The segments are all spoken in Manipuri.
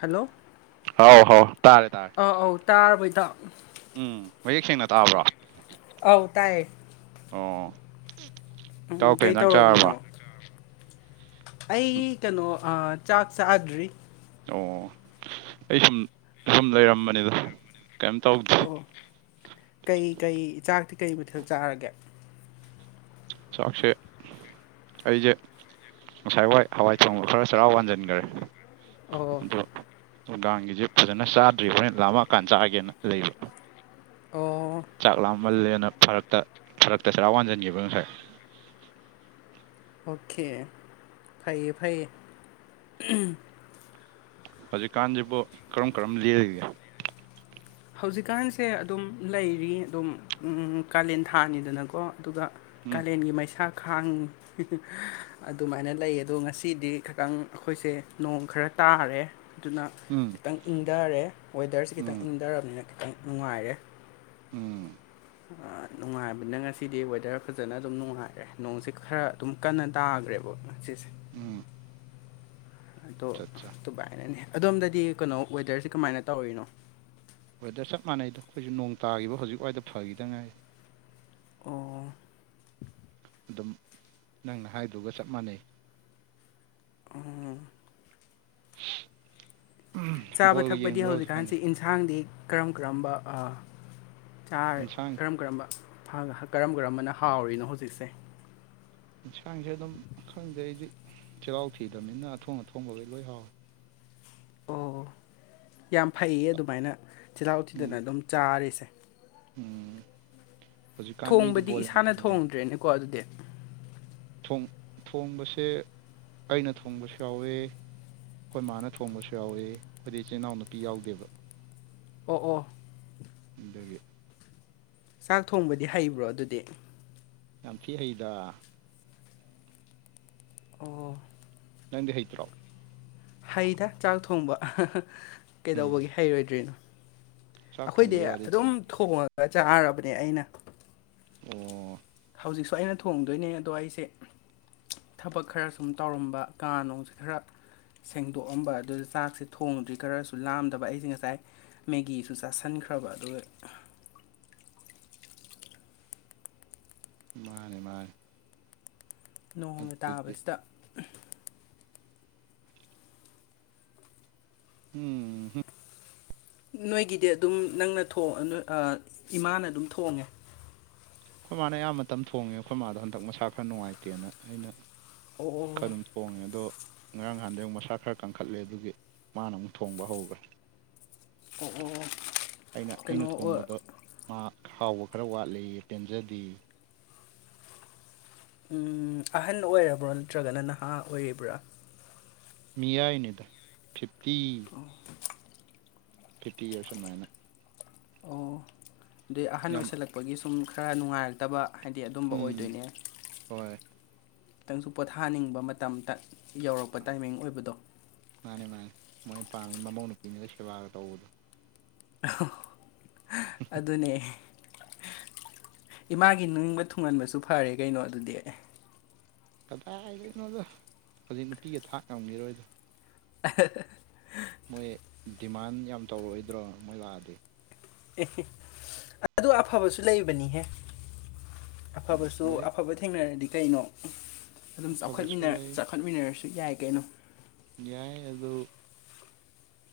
ꯍꯜꯂꯣ ꯍꯥꯎ ꯍꯥꯎ ꯇꯥꯔꯦ ꯇꯥꯔꯦ ꯑꯥ ꯑꯧ ꯇꯥꯔꯕꯣ ꯏꯇꯥꯎ ꯎꯝ ꯃꯌꯦꯛ ꯁꯦꯡꯅ ꯇꯥꯕ꯭ꯔꯣ ꯑꯧ ꯇꯥꯌꯦ ꯑꯣ ꯎꯝ ꯢꯇꯥꯎ ꯀꯔꯤ ꯀꯩ ꯢꯟꯁꯥꯡ ꯆꯥꯔꯕ ꯇꯧꯔꯝꯃꯤꯅꯣ ꯑꯩ ꯀꯩꯅꯣ ꯑꯥ ꯆꯥꯛ ꯆꯥꯗ꯭ꯔꯤ ꯑꯣ ꯑꯩ ꯁꯨꯝ ꯁꯨꯝ ꯂꯩꯔꯝꯕꯅꯤꯗ ꯀꯩꯝ ꯇꯧ ꯑꯣ ꯀꯩꯀꯩ ꯆꯥꯛꯇꯤ ꯀꯩ ꯃꯊꯦꯜ ꯆꯥꯔꯒꯦ ꯆꯥꯛꯁꯦ ꯑꯩꯁꯦ ꯉꯁꯥꯏ ꯋꯥꯏ ꯍꯋꯥꯢ ꯊꯣꯡꯕ ꯈꯔ ꯆꯔꯥ ꯋꯥꯟꯁꯤꯟꯈꯔꯦ ꯑꯣ ꯑꯗꯣ ꯅꯨꯡꯗꯥꯡꯒꯤꯁꯦ ꯐꯖꯅ ꯆꯥꯗ꯭ꯔꯤꯕ ꯍꯣꯔꯦꯟ ꯂꯥꯝꯃꯑꯀꯥꯟꯗ ꯆꯥꯒꯦꯅ ꯂꯩꯕ ꯑꯣ ꯆꯥꯛ ꯂꯥꯃꯜꯂꯦꯅ ꯐꯔꯛꯇ ꯐꯔꯛꯇ ꯆꯔꯥ ꯋꯥꯟꯁꯤꯟꯈꯤꯕ ꯉꯁꯥꯏ ꯑꯣꯀꯦ ꯐꯩꯌꯦ ꯐꯩꯌꯦ ꯍꯧꯖꯤꯛꯀꯥꯟꯁꯤꯕꯨ ꯀꯔꯝ ꯀꯔꯝ ꯂꯜꯂꯤꯒꯦ ꯍꯧꯖꯤꯛꯀꯥꯟꯁꯦ ꯑꯗꯨꯝ ꯂꯩꯔꯤ ꯑꯗꯨꯝ ꯀꯥꯂꯦꯟ ꯊꯥꯅꯤꯗꯅꯀꯣ ꯑꯗꯨꯒ ꯎꯝ ꯀꯥꯂꯦꯟꯒꯤ ꯃꯩꯁꯥ ꯈꯥꯡ ꯑꯗꯨꯃꯥꯏꯅ ꯂꯩ ꯑꯗꯣ ꯉꯁꯤꯗꯤ ꯈꯤꯇꯪ ꯑꯩꯈꯣꯏꯁꯦ ꯅꯣꯡ ꯈꯔ ꯇꯥꯔꯦ ꯑꯗꯨꯅ ꯎꯝ ꯈꯤꯇꯪ ꯏꯪꯊꯔꯦ ꯋꯦꯗꯔꯁꯦ ꯈꯤꯇꯪ ꯎꯝ ꯏꯪꯊꯔꯕꯅꯤꯅ ꯈꯤꯇꯪ ꯅꯨꯡꯉꯥꯏꯔꯦ ꯎꯝ ꯅꯨꯡꯉꯥꯏꯕꯅ ꯉꯁꯤꯗꯤ ꯋꯦꯗꯔ ꯐꯖꯅ ꯑꯗꯨꯝ ꯅꯨꯡꯉꯥꯏꯔꯦ ꯅꯣꯡꯁꯤꯦ ꯈꯔ ꯑꯗꯨꯝ ꯀꯟꯅ ꯇꯥꯈ꯭ꯔꯦꯕ ꯉ ꯁꯤꯁꯦ ꯎꯝ ꯑꯗꯣ ꯆꯠ ꯆꯥ ꯑꯗꯨꯃꯥꯏꯅꯅꯦ ꯑꯗꯣꯝꯗꯗꯤ ꯀꯩꯅꯣ ꯋꯦꯗꯔꯁꯦ ꯀꯃꯥꯏꯅ ꯇꯧꯔꯤꯅꯣ ꯋꯦꯗꯔ ꯆꯞ ꯃꯥꯟꯅꯩꯗꯣ ꯑꯩꯈꯣꯏꯁꯨ ꯅꯣꯡ ꯇꯥꯈꯤꯕ ꯍꯧꯖꯤꯛꯋꯥꯏꯗ ꯐꯈꯤꯗ ꯉꯥꯏ ꯑꯣ ꯑꯗꯨꯝ ꯅꯪꯅ ꯍꯥꯏꯗꯨꯒ ꯆꯞ ꯃꯥꯟꯅꯩ ꯎꯝ ꯆꯥꯕ ꯕꯣꯜꯒ ꯊꯛꯄꯗꯤ ꯌꯦꯡꯕ꯭ꯔꯣ ꯍꯧꯖꯤꯛꯀꯥꯟꯗꯤ ꯍꯧꯖꯤꯛꯀꯥꯟꯁꯤꯟ ꯌꯦꯟꯁꯥꯡꯗꯤ ꯀꯔꯝ ꯀꯔꯝꯕꯥ ꯏꯟꯁꯥꯡ ꯀꯔꯝ ꯀꯔꯝꯕ ꯀꯔꯝ ꯀꯔꯝꯕꯅ ꯍꯥꯎꯔꯤꯅꯣ ꯍꯧꯖꯤꯛꯁꯦ ꯌꯦꯟꯁꯥꯡꯁꯦ ꯑꯗꯨꯝ ꯈꯪꯗꯩ ꯑꯩꯗꯤ ꯆꯩꯔꯥꯎ ꯊꯤꯗꯕꯅꯤꯅ ꯑꯊꯣꯡ ꯑꯊꯣꯡꯕ ꯂꯣꯏ ꯂꯣꯏ ꯍꯥꯎꯋꯦ ꯑꯣ ꯌꯥꯝ ꯐꯩꯌꯦ ꯑꯗꯨꯃꯥꯏꯅ ꯇꯤꯜꯍꯥꯎ ꯎꯊꯤꯗꯅ ꯎꯝ ꯑꯗꯨꯝ ꯆꯥꯔꯤꯁꯦ ꯎꯝ ꯍꯧꯖꯤꯛꯀꯥꯟ ꯃꯤꯗꯤ ꯊꯣꯡꯕꯗꯤ ꯕꯣꯜ ꯌꯥꯝ ꯏꯁꯥꯅ ꯌꯦꯡꯅꯩ ꯊꯣꯡꯗ꯭ꯔꯦꯅꯦꯀꯣ ꯑꯗꯨꯗꯤ ꯊꯣꯡꯕꯁꯦ ꯑꯩꯅ ꯊꯣꯡꯕꯁꯨ ꯌꯥꯎꯋꯦ ꯑꯩꯈꯣꯏ ꯃꯥꯅ ꯊꯣꯡꯕꯁꯨ ꯌꯥꯎꯋ ꯑꯩꯈꯣꯏꯗꯤ ꯏꯆꯤꯜ ꯏꯅꯥꯎ ꯅꯨꯄꯤ ꯌꯥꯎꯗꯦꯕ ꯑꯣ ꯑꯣ ꯑꯗꯨꯗꯒꯤ ꯆꯥꯛ ꯊꯣꯡꯕꯗꯤ ꯍꯩꯕ꯭ꯔꯣ ꯑꯗꯨꯗꯤ ꯌꯥꯝ ꯊꯤꯛ ꯍꯩꯗ ꯑꯣ ꯅꯪꯗꯤ ꯍꯩꯇ꯭ꯔꯣ ꯍꯩꯗ ꯆꯥꯛ ꯊꯣꯡꯕ ꯎꯝ ꯀꯩꯗꯧꯕꯒꯤ ꯍꯩꯔꯣꯏꯗ꯭ꯔꯤꯅꯣ ꯆꯥꯛ ꯑꯩꯈꯣꯏꯗꯤ ꯊꯣꯡꯕꯩ ꯋꯥꯔꯤꯗ ꯑꯗꯨꯝ ꯃꯥ ꯊꯣꯡꯉꯒ ꯆꯥꯔꯕꯅꯦ ꯑꯩꯅ ꯑꯣ ꯍꯧꯖꯤꯛꯁꯨ ꯑꯩꯅ ꯊꯣꯡꯗꯣꯏꯅꯦ ꯑꯗꯣ ꯑꯩꯁꯦ ꯊꯕꯛ ꯈꯔ ꯁꯨꯝ ꯇꯧꯔꯝꯕ ꯀꯥ ꯅꯅꯨꯡꯁꯦ ꯈꯔ ꯁꯦꯡꯗꯣꯛꯑꯝꯕ ꯑꯗꯨꯗ ꯆꯥꯛꯁꯦ ꯊꯣꯡꯗ꯭ꯔꯤ ꯈꯔꯁꯨ ꯂꯥꯝꯗꯕ ꯑꯩꯁꯦ ꯉꯁꯥꯏ ꯃꯦꯒꯤꯁꯨ ꯆꯥꯁꯟꯈ꯭ꯔꯕ ꯑꯗꯨꯒ ꯃꯥꯅꯦ ꯃꯥꯅꯦ ꯅꯣꯡꯅ ꯑꯗꯨꯗꯤ ꯇꯥꯕꯁꯤꯗ ꯎꯝ ꯍꯨꯝ ꯅꯣꯏꯒꯤꯗꯤ ꯑꯗꯨꯝ ꯅꯪꯅ ꯏꯃꯥꯅ ꯑꯗꯨꯝ ꯊꯣꯡꯉꯦ ꯑꯩꯈꯣꯏ ꯃꯥꯅ ꯑꯌꯥꯝꯕ ꯃꯇꯝ ꯊꯣꯡꯉꯦ ꯑꯩꯈꯣꯏ ꯃꯥꯥꯗꯣ ꯍꯟꯗꯛ ꯃꯁꯥ ꯈꯔ ꯅꯨꯡꯉꯥꯏꯇꯦꯅ ꯑꯩꯅ ꯑꯣ ꯈꯔ ꯑꯗꯨꯝ ꯊꯣꯡꯉꯦ ꯑꯗꯣ ꯉꯔꯥꯡ ꯅꯍꯥꯟꯗꯩ ꯑꯃꯨꯛ ꯃꯁꯥ ꯈꯔ ꯀꯟꯈꯠꯂꯦ ꯑꯗꯨꯒꯤ ꯃꯥꯅ ꯑꯃꯨꯛ ꯊꯣꯡꯕ ꯍꯧꯈ꯭ꯔꯦ ꯀꯍꯣ ꯑꯩꯅ ꯑꯩꯅ ꯊꯣꯡꯕꯗ ꯃꯥ ꯍꯥꯎꯕ ꯈꯔ ꯋꯥꯠꯂꯤ ꯄꯦꯟꯖꯗꯦ ꯑꯍꯟ ꯑꯣꯏꯔꯕ꯭ꯔꯥ ꯅꯠꯇ꯭ꯔꯒꯅ ꯅꯍꯥ ꯑꯣꯏꯔꯤꯕ꯭ꯔꯥ ꯃꯤꯌꯥꯏꯅꯤꯗ ꯐꯤꯐꯇꯤ [inaudible] ꯐꯤꯇꯤ ꯏꯔꯁꯅꯨꯡꯃꯥꯏꯅ ꯑꯣ ꯗꯤ ꯑꯍꯟ ꯌꯥꯝ ꯑꯣꯏꯁꯜꯂꯛꯄꯒꯤ ꯁꯨꯝ ꯈꯔ ꯅꯨꯡꯉꯥꯏꯔꯛꯇꯕ ꯍꯥꯏꯗꯤ ꯑꯗꯨꯝꯕ ꯎꯝ ꯑꯣꯏꯗꯣꯏꯅꯦ ꯍꯣꯏ ꯈꯤꯇꯪꯁꯨ ꯄꯣꯊꯥꯅꯤꯡꯕ ꯃꯇꯝꯇ ꯌꯧꯔꯛꯄ ꯇꯥꯏꯃꯤꯡ ꯑꯣꯏꯕꯗꯣ ꯃꯥꯅꯦ ꯃꯥꯅꯦ ꯃꯣꯏꯅ ꯄꯥꯝꯃꯤꯖꯦ ꯃꯃꯧ ꯅꯨꯄꯤꯅꯒ ꯁꯦꯕꯥꯒ ꯇꯧꯕꯗꯣ꯫ ꯑꯍꯣ ꯍ ꯑꯗꯨꯅꯦ ꯏꯃꯥꯒꯤ ꯅꯤꯡꯕ ꯊꯨꯡꯍꯟꯕꯁꯨ ꯐꯔꯦ ꯀꯩꯅꯣ ꯑꯗꯨꯗꯤ ꯀꯗꯥꯏꯗꯩꯅꯣꯗ ꯍꯨꯖꯤꯛ ꯅꯨꯄꯤꯒ ꯊꯥꯛ ꯉꯝꯒꯤꯔꯣꯏꯗꯥ꯫ ꯑ ꯍ ꯍ ꯃꯣꯏ ꯗꯤꯃꯥꯟ ꯌꯥꯝ ꯇꯧꯔꯛꯑꯣꯏꯗ꯭ꯔꯣ ꯃꯣꯏ ꯂꯥꯛꯑꯗꯤ꯫ ꯑꯦꯍꯦ ꯑꯗꯨ ꯑꯐꯕꯁꯨ ꯂꯩꯕꯅꯤꯍꯦ꯫ ꯎꯝ ꯑꯐꯕꯁꯨ ꯂꯩ ꯑꯐꯕ ꯊꯦꯡꯅꯔꯗꯤ ꯀꯩꯅꯣ ꯎꯝ ꯑꯗꯨꯝ ꯑꯐꯕꯁꯨ ꯆꯥꯎꯈꯠꯃꯤꯟꯅꯔ ꯂꯩ ꯆꯥꯎꯈꯠ ꯈꯠꯃꯤꯟꯅꯔꯁꯨ ꯌꯥꯏ ꯀꯩꯅꯣ꯫ ꯌꯥꯏ ꯑꯗꯨ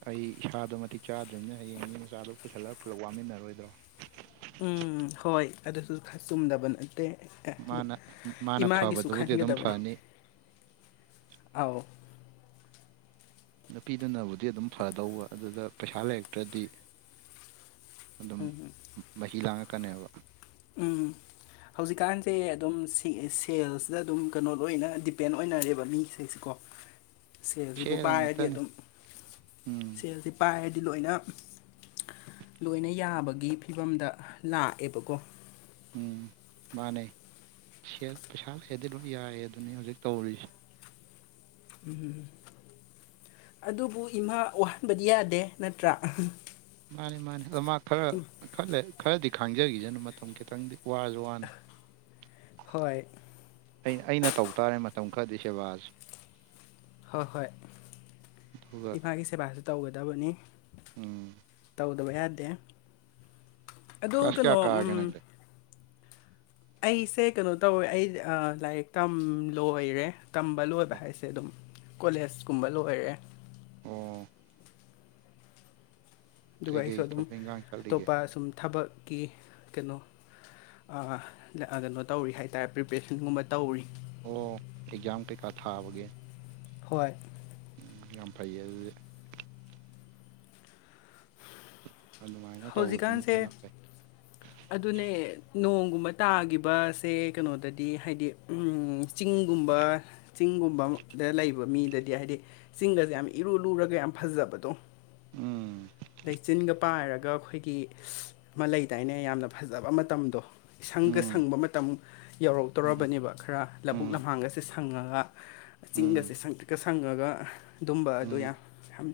ꯑꯩ ꯏꯁꯥꯗꯣ ꯃꯇꯤꯛ ꯆꯥꯗ꯭ꯔꯤꯝꯅꯤꯅ ꯍꯌꯦꯡ ꯃꯤ ꯃꯆꯥꯗꯣ ꯄꯨꯁꯜꯂꯒ ꯄꯨꯂꯞ ꯋꯥꯃꯤꯟꯅꯔꯣꯏꯗ꯭ꯔꯣ꯫ ꯎꯝ ꯍꯣꯏ ꯑꯗꯨꯁꯨ ꯈꯔ ꯆꯨꯝꯗꯕ ꯅꯠꯇꯦ꯫ ꯑꯦ ꯑꯗꯨ ꯃꯥꯅ ꯃꯥꯅ ꯏꯃꯥꯒꯤꯁꯨ ꯐꯕꯗꯨꯕꯨꯗꯤ ꯑꯗꯨꯝ ꯈꯟꯒꯗꯕꯅꯦ ꯐꯅꯤ ꯑꯥꯎ ꯅꯨꯄꯤꯗꯨꯅꯕꯨꯗꯤ ꯑꯗꯨꯝ ꯐꯗꯧꯕ ꯑꯗꯨꯗ ꯄꯩꯁꯥ ꯂꯩꯔꯛꯇ꯭ꯔꯗꯤ ꯑꯗꯨꯝ ꯃꯍꯤ ꯂꯥꯡꯉꯛꯀꯅꯦꯕ꯫ ꯎꯝ ꯍꯧꯖꯤꯛꯀꯥꯟꯁꯦ ꯑꯗꯨꯝ ꯁꯤꯑꯦ ꯁꯦꯜꯁꯤꯗ ꯑꯗꯨꯝ ꯀꯩꯅꯣ ꯂꯣꯏꯅ ꯗꯤꯄꯦꯟ ꯑꯣꯏꯅꯔꯦꯕ ꯃꯤꯁꯤꯡꯁꯦꯀꯣ꯫ ꯁꯦꯜꯁꯤꯕꯨ ꯁꯦꯜ ꯄꯥꯏꯔꯗꯤ ꯉꯥꯛꯇꯅꯤ ꯑꯗꯨꯝ ꯎꯝ ꯁꯦꯜꯁꯤ ꯄꯥꯏꯔꯗꯤ ꯂꯣꯏꯅ ꯂꯣꯏꯅ ꯌꯥꯕꯒꯤ ꯐꯤꯕꯝꯗ ꯂꯥꯛꯑꯦꯕꯀꯣ꯫ ꯎꯝ ꯃꯥꯅꯦ ꯁꯦꯜ ꯄꯩꯁꯥ ꯂꯩꯔꯗꯤ ꯂꯣꯏ ꯌꯥꯔꯦ ꯑꯗꯨꯅꯤ ꯍꯨꯖꯤꯛ ꯇꯧꯔꯤꯁꯦ꯫ ꯎꯝ ꯑꯗꯨꯕꯨ ꯏꯃꯥ ꯋꯥꯍꯟꯕꯗꯤ ꯌꯥꯗꯦ ꯅꯠꯇ꯭ꯔꯥ ꯑꯍ ꯃꯥꯅꯤ ꯃꯥꯅꯤ ꯑꯗꯣ ꯃꯥ ꯈꯔ ꯈꯔꯂꯩ ꯈꯔꯗꯤ ꯈꯥꯡꯖꯒꯤꯖꯅꯨ ꯃꯇꯝ ꯈꯤꯇꯪꯗꯤ ꯋꯥꯔꯖꯨ ꯖꯨꯋꯥꯅ ꯍꯣꯏ ꯑꯩꯅ ꯑꯩꯅ ꯇꯧ ꯇꯥꯔꯦ ꯃꯇꯝ ꯈꯔꯗꯤ ꯁꯦꯕꯥꯖꯦ꯫ ꯍꯣꯏ ꯍꯣꯏ ꯑꯗꯨꯒ ꯏꯃꯥꯒꯤ ꯁꯦꯕꯥꯁꯨ ꯇꯧꯒꯗꯕꯅꯤ꯫ ꯎꯝ ꯇꯧꯗꯕ ꯌꯥꯗꯦ ꯑꯗꯣ ꯀ꯭ꯂꯥꯁ ꯀꯩꯅꯣ ꯀꯌꯥ ꯎꯝ ꯀꯥꯔꯒꯦ ꯅꯪꯗꯤ ꯑꯩꯁꯦ ꯀꯩꯅꯣ ꯇꯧꯋꯦ ꯑꯩ ꯑ ꯂꯥꯏꯔꯤꯛ ꯇꯝ ꯂꯣꯏꯔꯦ ꯇꯝꯕ ꯂꯣꯏꯕ ꯑꯣ ꯍꯥꯏꯁꯦ ꯑꯗꯨꯝ ꯀꯣꯂꯦꯖ ꯀꯨꯝꯕ ꯂꯣꯏꯔꯦ꯫ ꯑꯣ ꯑꯗꯨꯒ ꯑꯩꯁꯨ ꯀꯩꯀꯩ ꯑꯗꯨꯝ ꯊꯕꯛ ꯏꯪꯈꯥꯡ ꯆꯠꯂꯤꯒꯦ ꯑꯇꯣꯞꯄ ꯁꯨꯝ ꯊꯕꯛꯀꯤ ꯀꯩꯅꯣ ꯑ ꯂ-ꯑ-ꯀꯩꯅꯣ ꯇꯧꯔꯤ ꯍꯥꯏꯇꯥꯔꯦ ꯄ꯭ꯔꯤꯄꯦꯔꯦꯁꯟꯒꯨꯝꯕ ꯇꯧꯔꯤ꯫ ꯑꯣ ꯑꯦꯛꯖꯥꯝ ꯀꯩꯀꯥ ꯊꯥꯕꯒꯤ꯫ ꯍꯣꯏ ꯌꯥꯝ ꯐꯩꯌꯦ ꯑꯗꯨꯗꯤ ꯑꯗꯨꯃꯥꯏꯅ ꯇꯧꯕꯗꯨꯅ ꯍꯧꯖꯤꯛꯀꯥꯟꯁꯦ ꯍꯦꯟꯅ ꯐꯩ ꯑꯗꯨꯅꯦ ꯅꯣꯡꯒꯨꯝꯕ ꯇꯥꯒꯤꯕꯁꯦ ꯀꯩꯅꯣꯗꯗꯤ ꯍꯥꯏꯗꯤ ꯎꯝ ꯆꯤꯡꯒꯨꯝꯕ ꯆꯤꯡꯒꯨꯝꯕ ꯗ ꯂꯩꯕ ꯃꯤꯗꯗꯤ ꯍꯥꯏꯗꯤ ꯆꯤꯡꯒꯖꯦ ꯌꯥꯝ ꯏꯔꯨ ꯂꯨꯔꯒ ꯌꯥꯝ ꯐꯖꯕꯗꯣ꯫ ꯎꯝ ꯂꯩꯆꯤꯟꯒ ꯄꯥꯏꯔꯒ ꯑꯩꯈꯣꯏꯒꯤ ꯏꯁ ꯂꯩꯗꯥꯏꯅꯦ ꯌꯥꯝꯅ ꯐꯖꯕ ꯃꯇꯝꯗꯣ ꯏꯁꯪꯒ ꯎꯝ ꯁꯪꯕ ꯃꯇꯝ ꯎꯝ ꯌꯧꯔꯛꯇꯧꯔꯕꯅꯦꯕ ꯈꯔ ꯂꯕꯨꯨꯛ ꯎꯝ ꯂꯝꯍꯥꯡꯒꯥꯁꯦ ꯁꯪꯉꯒ ꯎꯝ ꯆꯤꯡꯒꯁꯦ ꯁꯪꯇ꯭ꯔꯤꯛꯀ ꯁꯪꯉꯒ ꯑꯗꯨꯝꯕ ꯑꯗꯨ ꯎꯝ ꯌꯥꯝ ꯌꯥꯝ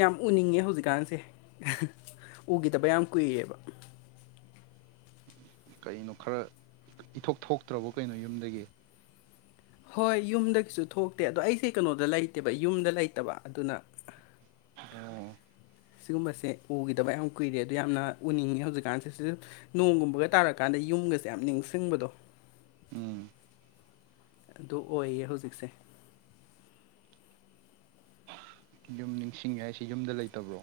ꯌꯥꯝ ꯎꯅꯤꯡꯉꯦ ꯍꯧꯖꯤꯛꯀꯥꯟꯁꯦ ꯑꯍ ꯎꯒꯤꯗꯕ ꯌꯥꯝ ꯀꯨꯏꯔꯦꯕ ꯀꯩꯅꯣ ꯈꯔ ꯏꯊꯣꯛ ꯊꯣꯛꯇ꯭ꯔꯕꯣ ꯀꯩꯅꯣ ꯌꯨꯝꯗꯒꯤ ꯍꯣꯏ ꯌꯨꯝꯗꯒꯤꯁꯨ ꯊꯣꯛꯇꯦ ꯑꯗꯣ ꯑꯩꯁꯦ ꯀꯩꯅꯣꯗ ꯂꯩꯇꯦꯕ ꯌꯨꯝꯗ ꯂꯩꯇꯕ ꯑꯗꯨꯅ ꯑꯣ ꯁꯤꯒꯨꯝꯕꯁꯦ ꯎꯈꯤꯗꯕ ꯌꯥꯝ ꯀꯨꯏꯔꯦ ꯑꯗꯨ ꯌꯥꯝꯅ ꯎꯅꯤꯡꯉꯤ ꯍꯧꯖꯤꯛꯀꯥꯟꯁꯦ ꯁꯤ ꯅꯣꯡꯒꯨꯝꯕꯒ ꯇꯥꯔꯀꯥꯟꯗ ꯌꯨꯝꯒꯁꯦ ꯌꯥꯝ ꯅꯤꯡꯁꯤꯡꯕꯗꯣ ꯎꯝ ꯑꯗꯨ ꯑꯣꯏꯌꯦ ꯍꯧꯖꯤꯛꯁꯦ ꯌꯨꯝ ꯅꯤꯡꯁꯤꯡꯉꯦ ꯍꯥꯏꯁꯤ ꯌꯨꯝꯗ ꯂꯩꯇꯕ꯭ꯔꯣ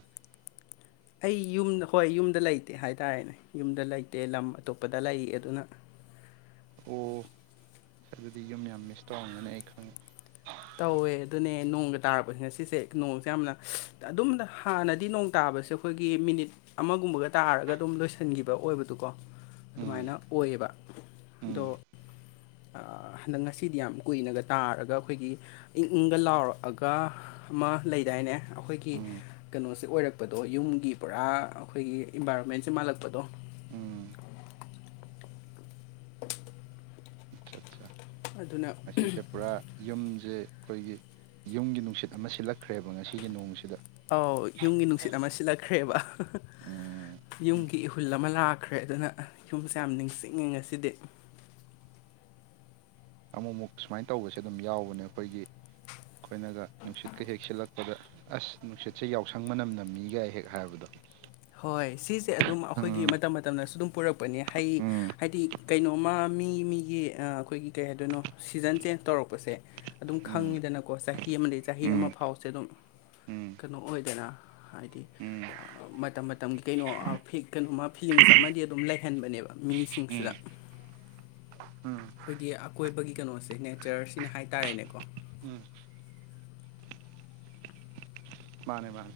ꯑꯩ ꯌꯨꯝ ꯍꯣꯏ ꯌꯨꯝꯗ ꯂꯩꯇꯦ ꯍꯥꯏꯇꯥꯔꯦꯅꯦ ꯌꯨꯝꯗ ꯂꯩꯇꯦ ꯂꯝ ꯑꯇꯣꯞꯄꯗ ꯂꯩ ꯑꯗꯨꯅ ꯑꯣ ꯑꯗꯨꯗꯤ ꯌꯨꯝ ꯌꯥꯝ ꯃꯤꯁ ꯇꯧꯔꯝꯃꯅꯤ ꯑꯩ ꯈꯪꯉꯦ ꯇꯧꯋꯦ ꯑꯗꯨꯅꯦ ꯅꯣꯡꯒ ꯇꯥꯔꯛꯄ ꯉꯁꯤꯁꯦ ꯅꯣꯡꯁꯦ ꯌꯥꯝꯅ ꯑꯗꯨꯝꯗ ꯍꯥꯟꯅꯗꯤ ꯅꯣꯡ ꯇꯥꯕꯁꯦ ꯑꯩꯈꯣꯏꯒꯤ ꯃꯤꯅꯤꯠ ꯑꯃꯒꯨꯝꯕꯒ ꯇꯥꯔꯒ ꯑꯗꯨꯝ ꯂꯣꯏꯁꯤꯟꯒꯤꯕ ꯑꯣꯏꯕꯗꯨꯀꯣ ꯎꯝ ꯑꯗꯨꯃꯥꯏꯅ ꯑꯣꯏꯌꯦꯕ ꯑꯗꯣ ꯎꯝ ꯍꯟꯗꯛ ꯉꯁꯤꯗꯤ ꯌꯥꯝ ꯀꯨꯏꯅꯒ ꯇꯥꯔꯒ ꯑꯩꯈꯣꯏꯒꯤ ꯏꯪ ꯏꯪꯒ ꯂꯥꯎꯔꯛꯑꯒ ꯑꯃ ꯂꯩꯗꯥꯏꯅꯦ ꯑꯩꯈꯣꯏꯒꯤ ꯎꯝ ꯀꯩꯅꯣꯁꯦ ꯑꯣꯏꯔꯛꯄꯗꯣ ꯌꯨꯝꯒꯤ ꯄꯨꯔꯥ ꯑꯩꯈꯣꯏꯒꯤ ꯏꯟꯚꯥꯏꯔꯣꯟꯃꯦꯟꯁꯦ ꯃꯥꯜꯂꯛꯄꯗꯣ ꯎꯝ ꯑꯆꯥ ꯆꯥ ꯑꯗꯨꯅ ꯉꯁꯤꯁꯦ ꯄꯨꯔꯥ ꯌꯨꯝꯁꯦ ꯑꯩꯈꯣꯏꯒꯤ ꯌꯨꯝꯒꯤ ꯅꯨꯡꯁꯤꯠ ꯑꯃ ꯁꯤꯠꯂꯛꯈ꯭ꯔꯦꯕ ꯉꯁꯤꯒꯤ ꯅꯣꯡꯁꯤꯗ ꯑꯥꯎ ꯌꯨꯝꯒꯤ ꯅꯨꯡꯁꯤꯠ ꯑꯃ ꯁꯤꯜꯂꯛꯈ꯭ꯔꯦꯕ [unintelligible] ꯎꯝ ꯌꯨꯝꯒꯤ ꯏꯍꯨꯜ ꯑꯃ ꯂꯥꯛꯈ꯭ꯔꯦ ꯑꯗꯨꯅ ꯌꯨꯝꯁꯦ ꯌꯥꯝ ꯅꯤꯡꯁꯤꯡꯉꯤ ꯉꯁꯤꯗꯤ ꯑꯃꯨꯛ ꯑꯃꯨꯛ ꯁꯨꯃꯥꯏꯅ ꯇꯧꯕꯁꯦ ꯑꯗꯨꯝ ꯌꯥꯎꯕꯅꯦ ꯑꯩꯈꯣꯏꯒꯤ ꯑꯩꯈꯣꯏꯅꯒ ꯅꯨꯡꯁꯤꯠꯀ ꯍꯦꯛ ꯁꯤꯜꯂꯛꯄꯗ ꯑꯁ ꯅꯨꯡꯁꯤꯠꯁꯦ ꯌꯥꯎꯁꯪ ꯃꯅꯝ ꯅꯝꯃꯤꯒ ꯍꯦꯛ ꯍꯥꯏꯕꯗꯣ ꯍꯣꯏ ꯁꯤꯁꯦ ꯑꯗꯨꯝ ꯑꯩꯈꯣꯏꯒꯤ ꯎꯝ ꯃꯇꯝ ꯃꯇꯝꯅꯁꯨ ꯑꯗꯨꯝ ꯄꯨꯔꯛꯄꯅꯤ ꯍꯩ ꯎꯝ ꯍꯥꯏꯗꯤ ꯀꯩꯅꯣꯝꯃ ꯃꯤ ꯃꯤꯒꯤ ꯑ ꯑꯩꯈꯣꯏꯒꯤ ꯀꯩ ꯍꯥꯏꯗꯣꯏꯅꯣ ꯁꯤꯖꯟ ꯆꯦꯟꯖ ꯇꯧꯔꯛꯄꯁꯦ ꯑꯗꯨꯝ ꯎꯝ ꯈꯪꯉꯤꯗꯅꯀꯣ ꯆꯍꯤ ꯑꯃꯗ ꯆꯍꯤ ꯑꯃ ꯎꯝ ꯐꯥꯎꯁꯦ ꯑꯗꯨꯝ ꯎꯝ ꯀꯩꯅꯣ ꯑꯣꯏꯗꯅ ꯍꯥꯏꯗꯤ ꯎꯝ ꯑ, ꯃꯇꯝ ꯃꯇꯝꯒꯤ ꯀꯩꯅꯣ ꯑ ꯀꯩꯅꯣꯃ ꯐꯤꯂꯤꯡꯁ ꯑꯃꯗꯤ ꯑꯗꯨꯝ ꯂꯩꯍꯟꯕꯅꯦꯕ ꯃꯤꯁꯤꯡꯁꯤꯗ ꯎꯝ ꯎꯝ ꯑꯩꯈꯣꯏꯒꯤ ꯑꯀꯣꯏꯕꯒꯤ ꯀꯩꯅꯣꯁꯦ ꯅꯦꯆꯔꯁꯤꯅ ꯍꯥꯏꯇꯥꯔꯦꯅꯦꯀꯣ ꯎꯝ ꯃꯥꯅꯦ ꯃꯥꯅꯦ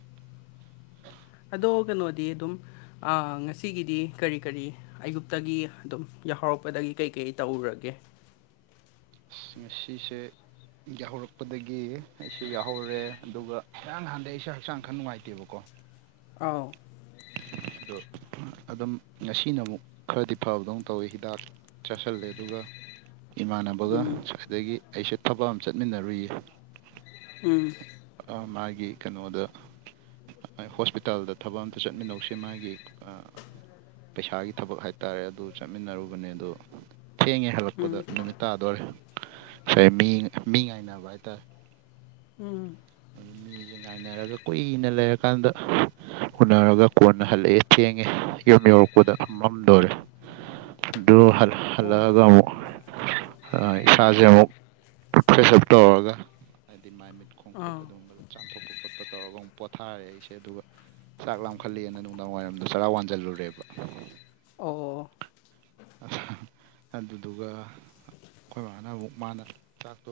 ꯑꯗꯣ ꯀꯩꯅꯣꯗꯤ ꯑꯗꯨꯝ ꯑ ꯉꯁꯤꯒꯤꯗꯤ ꯀꯔꯤ ꯀꯔꯤ ꯑꯌꯨꯛꯇꯒꯤ ꯑꯗꯨꯝ ꯌꯥꯍꯧꯔꯛꯄꯗꯒꯤ ꯀꯩꯀꯩ ꯇꯧꯔꯨꯔꯒꯦ ꯑꯁ ꯉꯁꯤꯁꯦ ꯌꯥꯍꯧꯔꯛꯄꯗꯒꯤ ꯑꯩꯁꯨ ꯌꯥꯎꯍꯧꯔꯦ ꯑꯗꯨꯒ ꯉꯔꯥꯡ ꯅꯍꯥꯟꯗꯩ ꯑꯩꯁꯦ ꯍꯛꯆꯥꯡ ꯈꯔ ꯅꯨꯡꯉꯥꯏꯇꯦꯕꯀꯣ ꯑꯥꯎ [unintelligible] ꯑꯗꯨꯝ ꯉꯁꯤꯅ ꯑꯃꯨꯛ ꯈꯔꯗꯤ ꯐꯕꯗꯧꯅ ꯇꯧꯋꯤ ꯍꯤꯗꯥꯛ ꯆꯥꯥꯁꯜꯂꯦ ꯑꯗꯨꯒ ꯏꯃꯥꯟꯅꯕꯒ ꯎꯝ ꯑꯁ꯭ꯋꯥꯏꯗꯒꯤ ꯑꯩꯁꯦ ꯊꯕꯛ ꯑꯃ ꯆꯠꯃꯤꯟꯅꯔꯨꯏꯌꯦ ꯎꯝ ꯑ ꯃꯥꯒꯤ ꯀꯩꯅꯣꯗ ꯍꯣꯁꯄꯤꯇꯥꯜꯗ ꯊꯕꯛ ꯑꯝꯇ ꯆꯠꯃꯤꯟꯅꯧꯁꯦ ꯃꯥꯒꯤ ꯑ, ꯄꯩꯁꯥꯒꯤ ꯊꯕꯛ ꯍꯥꯏꯇꯥꯔꯦ ꯑꯗꯨ ꯆꯠꯃꯤꯟꯅꯔꯨꯕꯅꯦ ꯑꯗꯣ ꯊꯦꯡꯉꯦ ꯍꯜꯂꯛꯄꯗ ꯎꯝ ꯅꯨꯃꯤꯠ ꯇꯥꯗꯣꯔꯦ ꯉꯁꯥꯏ ꯃꯤ ꯃꯤ ꯉꯥꯏꯅꯕ ꯍꯥꯏꯇꯥꯔꯦ ꯎꯝ ꯑꯗꯨ ꯃꯤꯁꯦ ꯉꯥꯏꯅꯔꯒ ꯀꯨꯏꯅ ꯂꯩꯔꯀꯥꯟꯗ ꯎꯅꯔꯒ ꯀꯣꯟꯅ ꯍꯜꯂꯛꯑꯦ ꯊꯦꯡꯉꯦ ꯌꯨꯝ ꯌꯧꯔꯛꯄꯗ ꯃꯝꯗꯣꯔꯦ ꯑꯗꯣ ꯍꯜ ꯑꯣ ꯍꯜꯂꯛꯑꯒ ꯑꯃꯨꯛ ꯑ ꯏꯁꯥꯁꯦ ꯑꯃꯨꯛ ꯐ꯭ꯔꯦꯁꯑꯞ ꯇꯧꯔꯒ ꯍꯥꯏꯗꯤ ꯃꯥꯏ ꯃꯤꯠ ꯈꯣ ꯑ [unintelligible] ꯆꯥꯝꯊꯣꯛꯄ ꯈꯣꯠꯄ ꯇꯧꯔꯒ ꯑꯃꯨꯛ ꯄꯣꯊꯥꯔꯦ ꯑꯩꯁꯦ ꯑꯗꯨꯒ ꯆꯥꯛ ꯂꯥꯝꯈꯠꯂꯦꯅ ꯅꯨꯡꯗꯥꯡ ꯋꯥꯏꯔꯝꯗ ꯆꯔꯥ ꯋꯥꯟꯖꯜꯂꯨꯔꯦꯕ ꯑꯣ ꯑꯗꯨꯗꯨꯒ ꯑꯩꯈꯣꯏ ꯃꯥꯅ ꯃꯨꯛ ꯃꯥꯅ ꯆꯥꯛꯇꯣ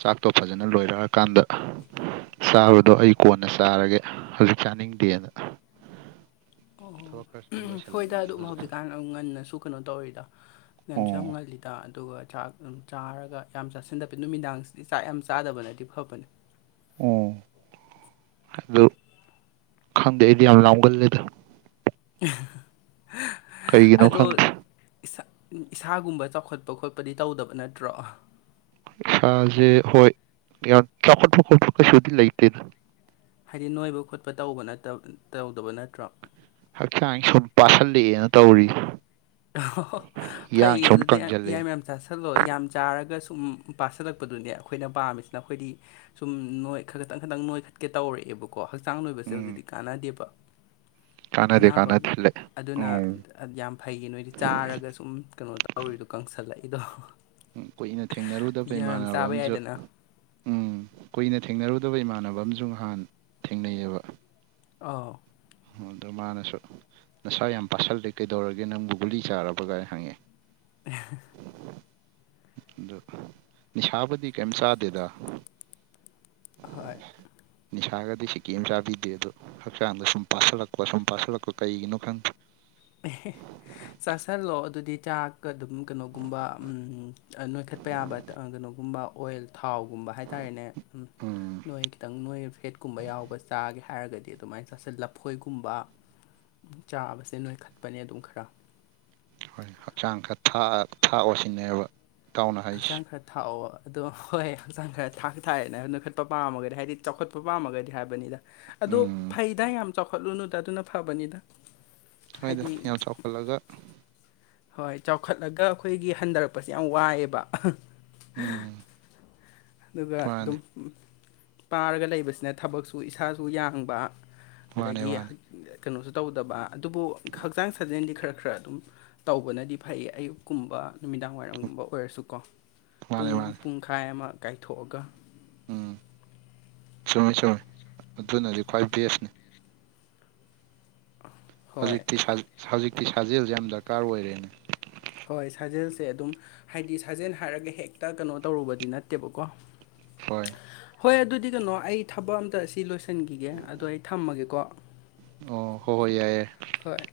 ꯆꯥꯛꯇꯣ ꯐꯖꯅ ꯂꯣꯏꯔꯛꯑꯀꯥꯟꯗ ꯆꯥꯕꯗꯣ ꯑꯩ ꯀꯣꯟꯅ ꯆꯥꯔꯒꯦ ꯍꯧꯖꯤꯛ ꯆꯥꯅꯤꯡꯗꯦꯅ ꯊꯕꯛ ꯈꯔ ꯁꯨꯝ ꯑꯣ ꯍꯣꯏꯗ ꯂꯣꯏꯁꯤꯜꯂꯝꯕꯅꯤꯗ ꯑꯗꯨꯝ ꯍꯧꯖꯤꯛ ꯍꯧꯖꯤꯛꯀꯥꯟ ꯑ ꯉꯟꯅꯁꯨ ꯀꯩꯅꯣ ꯇꯧꯔꯤꯗ ꯉꯟꯁꯨ ꯌꯥꯝ ꯑꯣ ꯉꯜꯂꯤꯗ ꯑꯗꯨꯒ ꯆꯥꯛ ꯎꯝ ꯆꯥꯔꯒ ꯌꯥꯝ ꯆꯥꯁꯤꯟꯗꯕꯤ ꯅꯨꯃꯤꯗꯥꯡꯁꯤꯗꯤ ꯆꯥꯛ ꯌꯥꯝ ꯆꯥꯗꯕꯅꯗꯤ ꯐꯕꯅꯦ ꯑꯣ ꯑꯗꯨ ꯈꯪꯗꯦ ꯑꯩꯗꯤ ꯌꯥꯝ ꯂꯥꯝꯒꯜꯂꯤꯗ ꯀꯩꯒꯤꯅꯣ ꯑꯗꯣ ꯈꯪꯗꯦ ꯏꯁꯥ ꯏꯁꯥꯒꯨꯝꯕ ꯆꯥꯎꯈꯠꯄ ꯈꯣꯠꯄꯗꯤ ꯇꯧꯗꯕ ꯅꯠꯇ꯭ꯔꯣ ꯏꯁꯥꯖꯦ ꯍꯣꯏ ꯌꯥꯝ ꯆꯥꯎꯈꯠꯄ ꯈꯣꯠꯄ ꯀꯩꯁꯨꯗꯤ ꯂꯩꯇꯦꯗ ꯍꯥꯏꯗꯤ ꯅꯣꯏꯕ ꯈꯣꯠꯄ ꯇꯧꯕ ꯅꯠꯇ ꯇꯧꯗꯕ ꯅꯠꯇ꯭ꯔꯣ ꯍꯛꯆꯥꯡꯁꯤ ꯁꯨꯝ ꯄꯥꯁꯜꯂꯛꯑꯦꯅ ꯇꯧꯔꯤ ꯏꯌꯥꯡ ꯐꯩꯌꯦ ꯁꯨꯝ ꯑꯗꯨꯗꯤ ꯌꯥ ꯌꯥꯏ ꯀꯪꯁꯤꯜꯂꯛꯑꯦ ꯃꯌꯥꯝ ꯆꯥꯁꯜꯂꯣ ꯌꯥꯝ ꯆꯥꯔꯒ ꯁꯨꯝ ꯄꯥꯁꯜꯂꯛꯄꯗꯨꯅꯦ ꯑꯩꯈꯣꯏꯅ ꯄꯥꯝꯃꯤꯁꯤꯅ ꯑꯩꯈꯣꯏꯗꯤ ꯁꯨꯝ ꯅꯣꯏ ꯈ ꯈꯇꯪ ꯈꯇꯪ ꯅꯣꯏꯈꯠꯀꯦ ꯇꯧꯔꯛꯑꯦꯕ ꯀꯣ ꯍꯛꯆꯥꯡ ꯅꯣꯏꯕꯁꯦ ꯎꯝ ꯍꯧꯖꯤꯛꯇꯤ ꯀꯥꯟꯅꯗꯦꯕ ꯀꯥꯟꯅꯗꯦ ꯀꯥꯟꯅꯗꯦ ꯂꯠ ꯑꯧ ꯑꯗꯨꯌꯥꯝ ꯐꯩꯌꯦ ꯅꯣꯏꯗꯤ ꯆꯥꯔꯒ ꯁꯨꯝ ꯀꯩꯅꯣ ꯇꯧꯔꯤꯗꯣ ꯀꯪꯁꯜꯂꯛꯏꯗꯣ ꯎꯝ ꯀꯨꯏꯅ ꯊꯦꯡꯅꯔꯨꯗꯕ ꯌꯥꯝ ꯌꯥꯝ ꯏꯃꯥꯟꯅꯕ ꯆꯥꯕ ꯑꯝꯖꯨ ꯌꯥꯏꯗꯅ ꯎꯝ ꯀꯨꯏꯅ ꯊꯦꯡꯅꯔꯨꯗꯕ ꯏꯃꯥꯟꯅꯕ ꯑꯝꯖꯨ ꯉꯍꯥꯟ ꯊꯦꯡꯅꯩꯌꯦꯕ ꯑꯥꯎ ꯑꯣ ꯑꯗꯣ ꯃꯥꯅꯁꯨ ꯅꯁꯥ ꯌꯥꯝ ꯄꯥꯁꯜꯂꯦ ꯀꯩꯗꯧꯔꯒꯦ ꯅꯪꯕꯨ ꯒꯨꯂꯤ ꯆꯥꯔꯕꯒꯥꯏ ꯍꯪꯉꯛꯑꯦ [unintelligible] ꯑꯗꯨ ꯅꯤꯁꯥꯕꯨꯗꯤ ꯀꯩꯝ ꯆꯥꯗꯦꯗ ꯍꯣꯏ ꯅꯤꯁꯥꯒꯗꯤ ꯁꯤꯀꯤ ꯑꯝ ꯆꯥꯕꯤꯗꯦ ꯑꯗꯣ ꯍꯛꯆꯥꯡꯗ ꯁꯨꯝ ꯄꯥꯁꯤꯜꯂꯛꯄ ꯁꯨꯝ ꯄꯥꯁꯤꯜꯂꯛꯄ ꯀꯩꯒꯤꯅꯣ ꯈꯪꯗꯦ ꯆꯥꯁꯤꯜꯂꯣ ꯑꯗꯨꯗꯤ ꯆꯥꯛ ꯑꯗꯨꯝ ꯀꯩꯅꯣꯒꯨꯝꯕ ꯎꯝ ꯑ ꯅꯣꯏꯈꯠ ꯄ ꯌꯥꯕ ꯑ ꯀꯩꯅꯣꯒꯨꯝꯕ ꯑꯣꯏꯜ ꯊꯥꯎꯒꯨꯝꯕ ꯍꯥꯏꯇꯥꯔꯦꯅꯦ ꯎꯝ ꯅꯣꯏꯈ ꯈꯤꯇꯪ ꯅꯣꯏꯕ ꯐꯦꯠꯀꯨꯝꯕ ꯌꯥꯎꯕ ꯆꯥꯒꯦ ꯍꯥꯏꯔꯒꯗꯤ ꯑꯗꯨꯃꯥꯏ ꯆꯁꯤꯜ ꯂꯐꯣꯏꯒꯨꯝꯕ ꯆꯥꯕꯁꯦ ꯅꯣꯏꯈꯠꯄꯅꯦ ꯑꯗꯨꯝ ꯈꯔ ꯍꯣꯏ ꯍꯛꯆꯥꯡ ꯈꯔ ꯊꯥꯛ ꯊꯥꯛꯑꯣ ꯁꯤꯅꯦꯕ ꯍꯛꯆꯥꯡ ꯈꯔ ꯊꯥꯛꯑꯣ ꯑꯗꯣ ꯍꯣꯏ ꯍꯛꯆꯥꯡ ꯈꯔ ꯊꯥꯛ ꯇꯥꯔꯦꯅ ꯅꯣꯏꯈꯠꯄ ꯄꯥꯝꯃꯒꯗꯤ ꯍꯥꯏꯗꯤ ꯆꯥꯎꯈꯠꯄ ꯄꯥꯝꯃꯒꯗꯤ ꯍꯥꯏꯕꯅꯤꯗ ꯑꯗꯣ ꯎꯝ ꯐꯩꯗ ꯌꯥꯝ ꯆꯥꯎꯈꯠꯂꯨꯅꯨꯗ ꯑꯗꯨꯅ ꯐꯕꯅꯤꯗ ꯍꯣꯏꯗ ꯍꯥꯏꯗꯤ ꯌꯥꯝ ꯆꯥꯎꯈꯠꯂꯒ ꯍꯣꯏ ꯆꯥꯎꯈꯠꯂꯒ ꯑꯩꯈꯣꯏꯒꯤ ꯍꯟꯗꯔꯛꯄꯁꯦ ꯌꯥꯝ ꯋꯥꯏꯑꯦꯕ ꯎꯝ ꯑꯗꯨꯒ ꯃꯥꯅꯤ ꯑꯗꯨꯝ ꯄꯥꯔꯒ ꯂꯩꯕꯁꯤꯅ ꯊꯕꯛꯁꯨ ꯏꯁꯥꯁꯨ ꯌꯥꯡꯕ ꯃꯥꯅꯦ ꯑꯗꯒꯤ ꯃꯥꯅꯦ ꯀꯩꯅꯣꯁꯨ ꯇꯧꯗꯕ ꯑꯗꯨꯕꯨ ꯍꯛꯆꯥꯡ ꯁꯥꯖꯦꯟꯗꯤ ꯈꯔ ꯈꯔ ꯑꯗꯨꯝ ꯇꯧꯕꯅꯗꯤ ꯐꯩꯌꯦ ꯑꯌꯨꯛꯀꯨꯝꯕ ꯅꯨꯃꯤꯗꯥꯡ ꯋꯥꯏꯔꯝꯒꯨꯝꯕ ꯑꯣꯏꯔꯁꯨꯀꯣ ꯃꯥꯅꯦ ꯄꯨꯡꯑꯝ ꯃꯥꯅꯦ ꯄꯨꯡꯈꯥꯏ ꯑꯃ ꯀꯥꯏꯊꯣꯛꯑꯒ ꯎꯝ ꯆꯨꯝꯃꯦ ꯆꯨꯝꯃꯦ ꯑꯗꯨꯅꯗꯤ ꯈ꯭ꯋꯥꯏ ꯕꯦꯁꯅꯦ [unintelligible] ꯍꯧꯖꯤꯛꯇꯤ ꯁꯥꯖ ꯍꯧꯖꯤꯛꯇꯤ ꯁꯥꯖꯦꯜꯖꯦ ꯌꯥꯝ ꯗꯔꯀꯥꯔ ꯑꯣꯏꯔꯦꯅꯦ ꯍꯣꯏ ꯁꯥꯖꯦꯜꯁꯦ ꯑꯗꯨꯝ ꯍꯥꯏꯗꯤ ꯁꯥꯖꯦꯟ ꯍꯥꯏꯔꯒ ꯍꯦꯛꯇ ꯀꯩꯅꯣ ꯇꯧꯔꯨꯕꯗꯤ ꯅꯠꯇꯦꯕꯀꯣ ꯍꯣꯏ ꯍꯣꯏ ꯑꯗꯨꯗꯤ ꯀꯩꯅꯣ ꯑꯩ ꯊꯕꯛ ꯑꯝꯇ ꯁꯤ ꯂꯣꯏꯁꯤꯟꯈꯤꯒꯦ ꯑꯗꯣ ꯑꯩ ꯊꯝꯃꯒꯦꯀꯣ ꯑꯣ ꯍꯣꯍꯣꯏ ꯌꯥꯏꯌꯥꯏ ꯍꯣꯏ